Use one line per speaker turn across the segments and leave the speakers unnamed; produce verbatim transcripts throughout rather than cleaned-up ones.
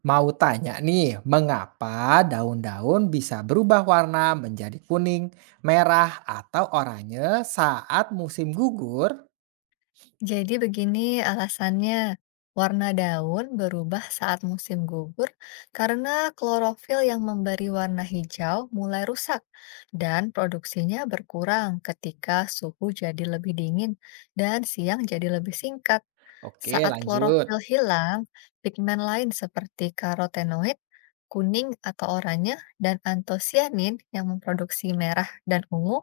Mau tanya nih, mengapa daun-daun bisa berubah warna menjadi kuning, merah, atau oranye saat musim gugur?
Jadi begini alasannya, warna daun berubah saat musim gugur karena klorofil yang memberi warna hijau mulai rusak dan produksinya berkurang ketika suhu jadi lebih dingin dan siang jadi lebih singkat.
Oke,
Saat
lanjut.
klorofil hilang, pigmen lain seperti karotenoid, kuning atau oranye, dan antosianin yang memproduksi merah dan ungu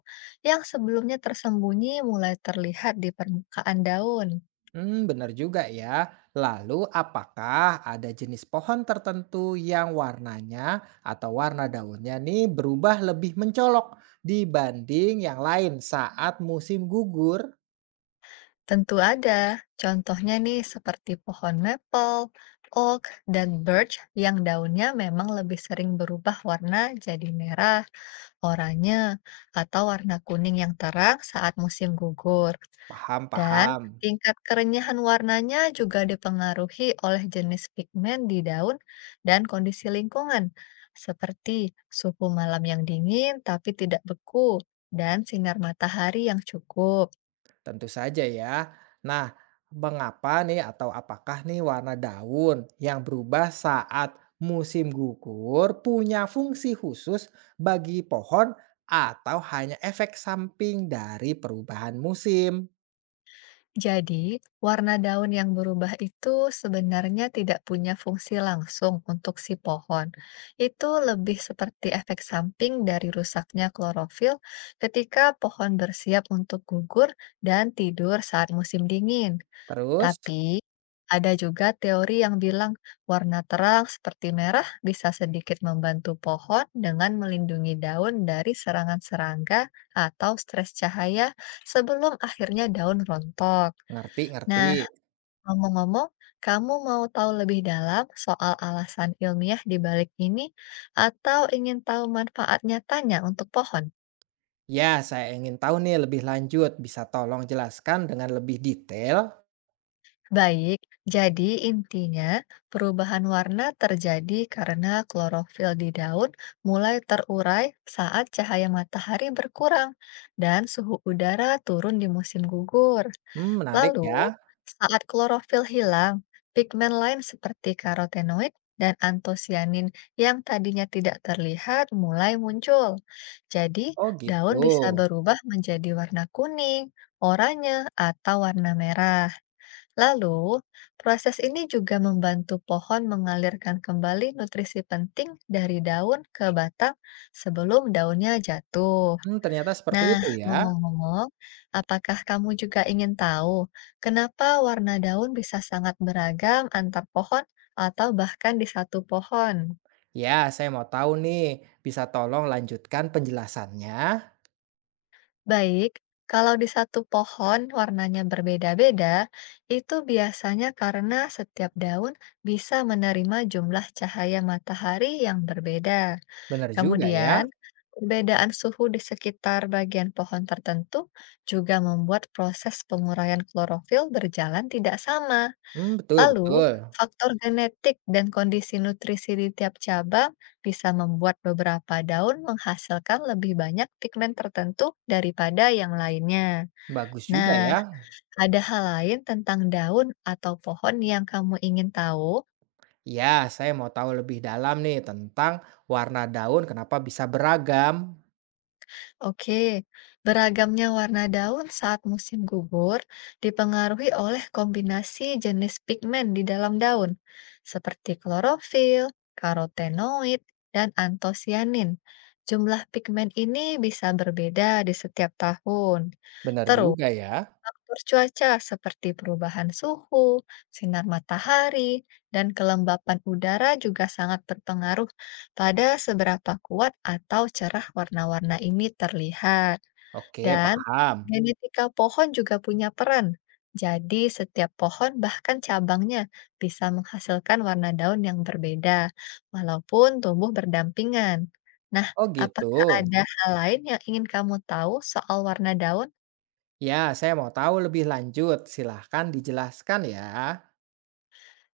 yang sebelumnya tersembunyi mulai terlihat di permukaan daun.
Hmm, benar juga ya. Lalu, apakah ada jenis pohon tertentu yang warnanya atau warna daunnya nih berubah lebih mencolok dibanding yang lain saat musim gugur?
Tentu ada, contohnya nih seperti pohon maple, oak, dan birch yang daunnya memang lebih sering berubah warna jadi merah, oranye, atau warna kuning yang terang saat musim gugur.
Paham,
Dan
paham.
tingkat kerenyahan warnanya juga dipengaruhi oleh jenis pigmen di daun dan kondisi lingkungan, seperti suhu malam yang dingin tapi tidak beku dan sinar matahari yang cukup.
Tentu saja ya. Nah, mengapa nih atau apakah nih warna daun yang berubah saat musim gugur punya fungsi khusus bagi pohon atau hanya efek samping dari perubahan musim?
Jadi, warna daun yang berubah itu sebenarnya tidak punya fungsi langsung untuk si pohon. Itu lebih seperti efek samping dari rusaknya klorofil ketika pohon bersiap untuk gugur dan tidur saat musim dingin.
Terus,
Tapi, ada juga teori yang bilang warna terang seperti merah bisa sedikit membantu pohon dengan melindungi daun dari serangan serangga atau stres cahaya sebelum akhirnya daun rontok.
ngerti-ngerti.
Nah, ngomong-ngomong, kamu mau tahu lebih dalam soal alasan ilmiah di balik ini atau ingin tahu manfaat nyatanya untuk pohon?
Ya, saya ingin tahu nih lebih lanjut. Bisa tolong jelaskan dengan lebih detail?
Baik, jadi intinya perubahan warna terjadi karena klorofil di daun mulai terurai saat cahaya matahari berkurang dan suhu udara turun di musim gugur.
Hmm, menarik
Lalu,
ya.
saat klorofil hilang, pigmen lain seperti karotenoid dan antosianin yang tadinya tidak terlihat mulai muncul. Jadi,
Oh gitu.
daun bisa berubah menjadi warna kuning, oranye, atau warna merah. Lalu, proses ini juga membantu pohon mengalirkan kembali nutrisi penting dari daun ke batang sebelum daunnya jatuh.
Hmm, ternyata seperti
Nah,
itu ya.
ngomong-ngomong, apakah kamu juga ingin tahu kenapa warna daun bisa sangat beragam antar pohon atau bahkan di satu pohon?
Ya, saya mau tahu nih, bisa tolong lanjutkan penjelasannya?
Baik, kalau di satu pohon warnanya berbeda-beda, itu biasanya karena setiap daun bisa menerima jumlah cahaya matahari yang berbeda.
Benar juga ya?
Kemudian, perbedaan suhu di sekitar bagian pohon tertentu juga membuat proses penguraian klorofil berjalan tidak sama.
Hmm, betul,
Lalu,
betul.
faktor genetik dan kondisi nutrisi di tiap cabang bisa membuat beberapa daun menghasilkan lebih banyak pigmen tertentu daripada yang lainnya.
Bagus juga ya.
Nah, ada hal lain tentang daun atau pohon yang kamu ingin tahu?
Ya, saya mau tahu lebih dalam nih tentang warna daun kenapa bisa beragam.
Oke, beragamnya warna daun saat musim gugur dipengaruhi oleh kombinasi jenis pigmen di dalam daun, seperti klorofil, karotenoid, dan antosianin. Jumlah pigmen ini bisa berbeda di setiap tahun.
Benar
Terus,
juga ya.
faktor cuaca seperti perubahan suhu, sinar matahari, dan kelembapan udara juga sangat berpengaruh pada seberapa kuat atau cerah warna-warna ini terlihat.
Oke,
Dan
paham.
genetika pohon juga punya peran. Jadi, setiap pohon, bahkan cabangnya, bisa menghasilkan warna daun yang berbeda, walaupun tumbuh berdampingan. Nah,
Oh gitu.
apakah ada hal lain yang ingin kamu tahu soal warna daun?
Ya, saya mau tahu lebih lanjut. Silahkan dijelaskan ya.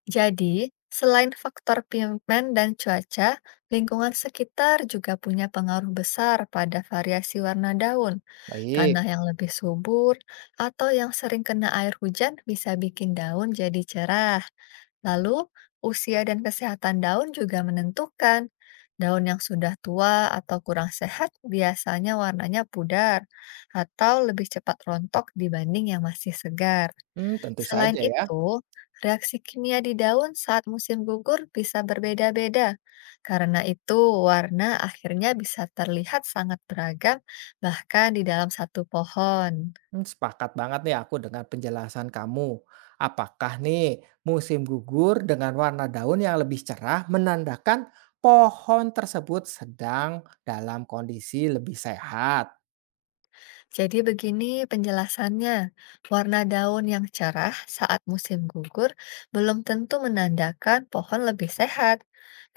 Jadi, selain faktor pigmen dan cuaca, lingkungan sekitar juga punya pengaruh besar pada variasi warna daun.
Baik.
Tanah yang lebih subur atau yang sering kena air hujan bisa bikin daun jadi cerah. Lalu, usia dan kesehatan daun juga menentukan. Daun yang sudah tua atau kurang sehat biasanya warnanya pudar atau lebih cepat rontok dibanding yang masih segar.
Hmm, tentu
Selain
saja ya.
itu, reaksi kimia di daun saat musim gugur bisa berbeda-beda. Karena itu, warna akhirnya bisa terlihat sangat beragam, bahkan di dalam satu pohon.
Hmm, sepakat banget nih aku dengan penjelasan kamu. Apakah nih musim gugur dengan warna daun yang lebih cerah menandakan pohon tersebut sedang dalam kondisi lebih sehat?
Jadi begini penjelasannya, warna daun yang cerah saat musim gugur belum tentu menandakan pohon lebih sehat,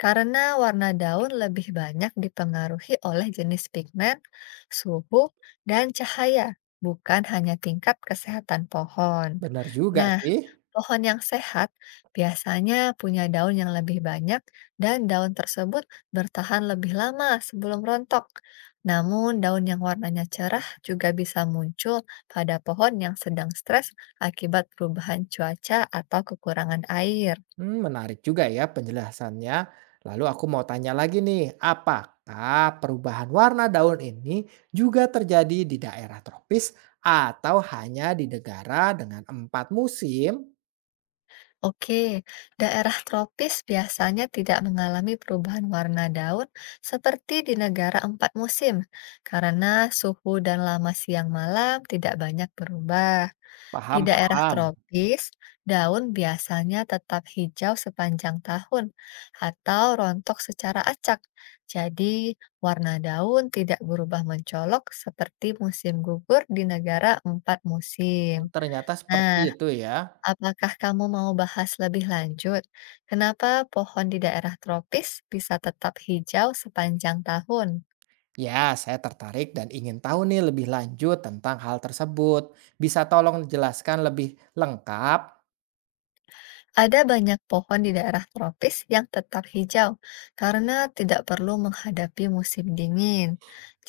karena warna daun lebih banyak dipengaruhi oleh jenis pigmen, suhu, dan cahaya, bukan hanya tingkat kesehatan pohon.
Benar juga
Nah,
sih.
pohon yang sehat biasanya punya daun yang lebih banyak dan daun tersebut bertahan lebih lama sebelum rontok. Namun, daun yang warnanya cerah juga bisa muncul pada pohon yang sedang stres akibat perubahan cuaca atau kekurangan air.
Hmm, menarik juga ya penjelasannya. Lalu aku mau tanya lagi nih, apakah perubahan warna daun ini juga terjadi di daerah tropis atau hanya di negara dengan empat musim?
Oke, daerah tropis biasanya tidak mengalami perubahan warna daun seperti di negara empat musim, karena suhu dan lama siang malam tidak banyak berubah. Di
Paham,
daerah
paham.
tropis, daun biasanya tetap hijau sepanjang tahun atau rontok secara acak. Jadi, warna daun tidak berubah mencolok seperti musim gugur di negara empat
Oh,
musim.
ternyata seperti
Nah,
itu ya.
apakah kamu mau bahas lebih lanjut? Kenapa pohon di daerah tropis bisa tetap hijau sepanjang tahun?
Ya, saya tertarik dan ingin tahu nih lebih lanjut tentang hal tersebut. Bisa tolong jelaskan lebih lengkap?
Ada banyak pohon di daerah tropis yang tetap hijau karena tidak perlu menghadapi musim dingin.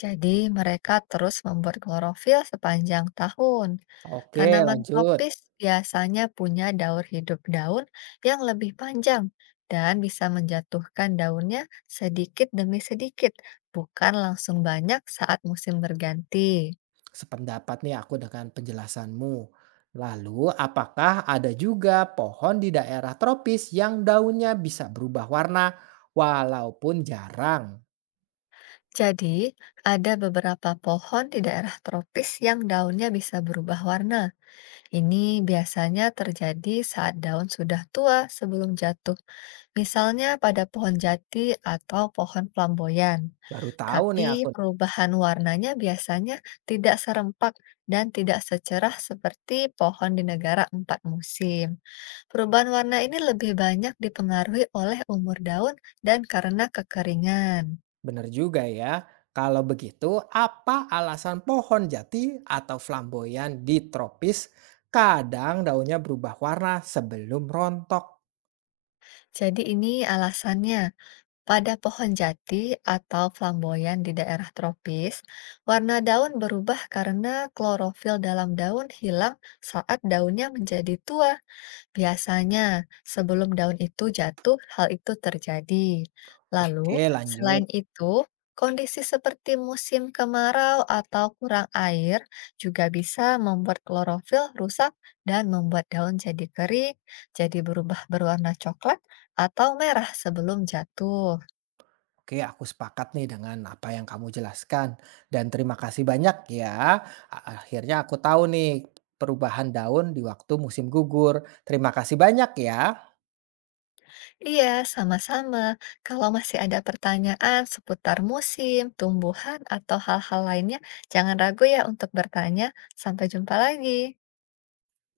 Jadi, mereka terus membuat klorofil sepanjang tahun.
Oke,
Tanaman
lanjut.
tropis biasanya punya daur hidup daun yang lebih panjang dan bisa menjatuhkan daunnya sedikit demi sedikit, bukan langsung banyak saat musim berganti.
Sependapat nih aku dengan penjelasanmu. Lalu, apakah ada juga pohon di daerah tropis yang daunnya bisa berubah warna walaupun jarang?
Jadi, ada beberapa pohon di daerah tropis yang daunnya bisa berubah warna. Ini biasanya terjadi saat daun sudah tua sebelum jatuh, misalnya pada pohon jati atau pohon flamboyan.
Baru tahu nih
Tapi
aku.
perubahan warnanya biasanya tidak serempak dan tidak secerah seperti pohon di negara empat musim. Perubahan warna ini lebih banyak dipengaruhi oleh umur daun dan karena kekeringan.
Benar juga ya. Kalau begitu, apa alasan pohon jati atau flamboyan di tropis kadang daunnya berubah warna sebelum rontok?
Jadi ini alasannya. Pada pohon jati atau flamboyan di daerah tropis, warna daun berubah karena klorofil dalam daun hilang saat daunnya menjadi tua. Biasanya, sebelum daun itu jatuh, hal itu terjadi. Lalu,
Oke, lanjut.
selain itu, kondisi seperti musim kemarau atau kurang air juga bisa membuat klorofil rusak dan membuat daun jadi kering, jadi berubah berwarna coklat atau merah sebelum jatuh.
Oke, aku sepakat nih dengan apa yang kamu jelaskan. Dan terima kasih banyak ya. A- Akhirnya aku tahu nih perubahan daun di waktu musim gugur. Terima kasih banyak ya.
Iya, sama-sama. Kalau masih ada pertanyaan seputar musim, tumbuhan, atau hal-hal lainnya, jangan ragu ya untuk bertanya. Sampai jumpa lagi.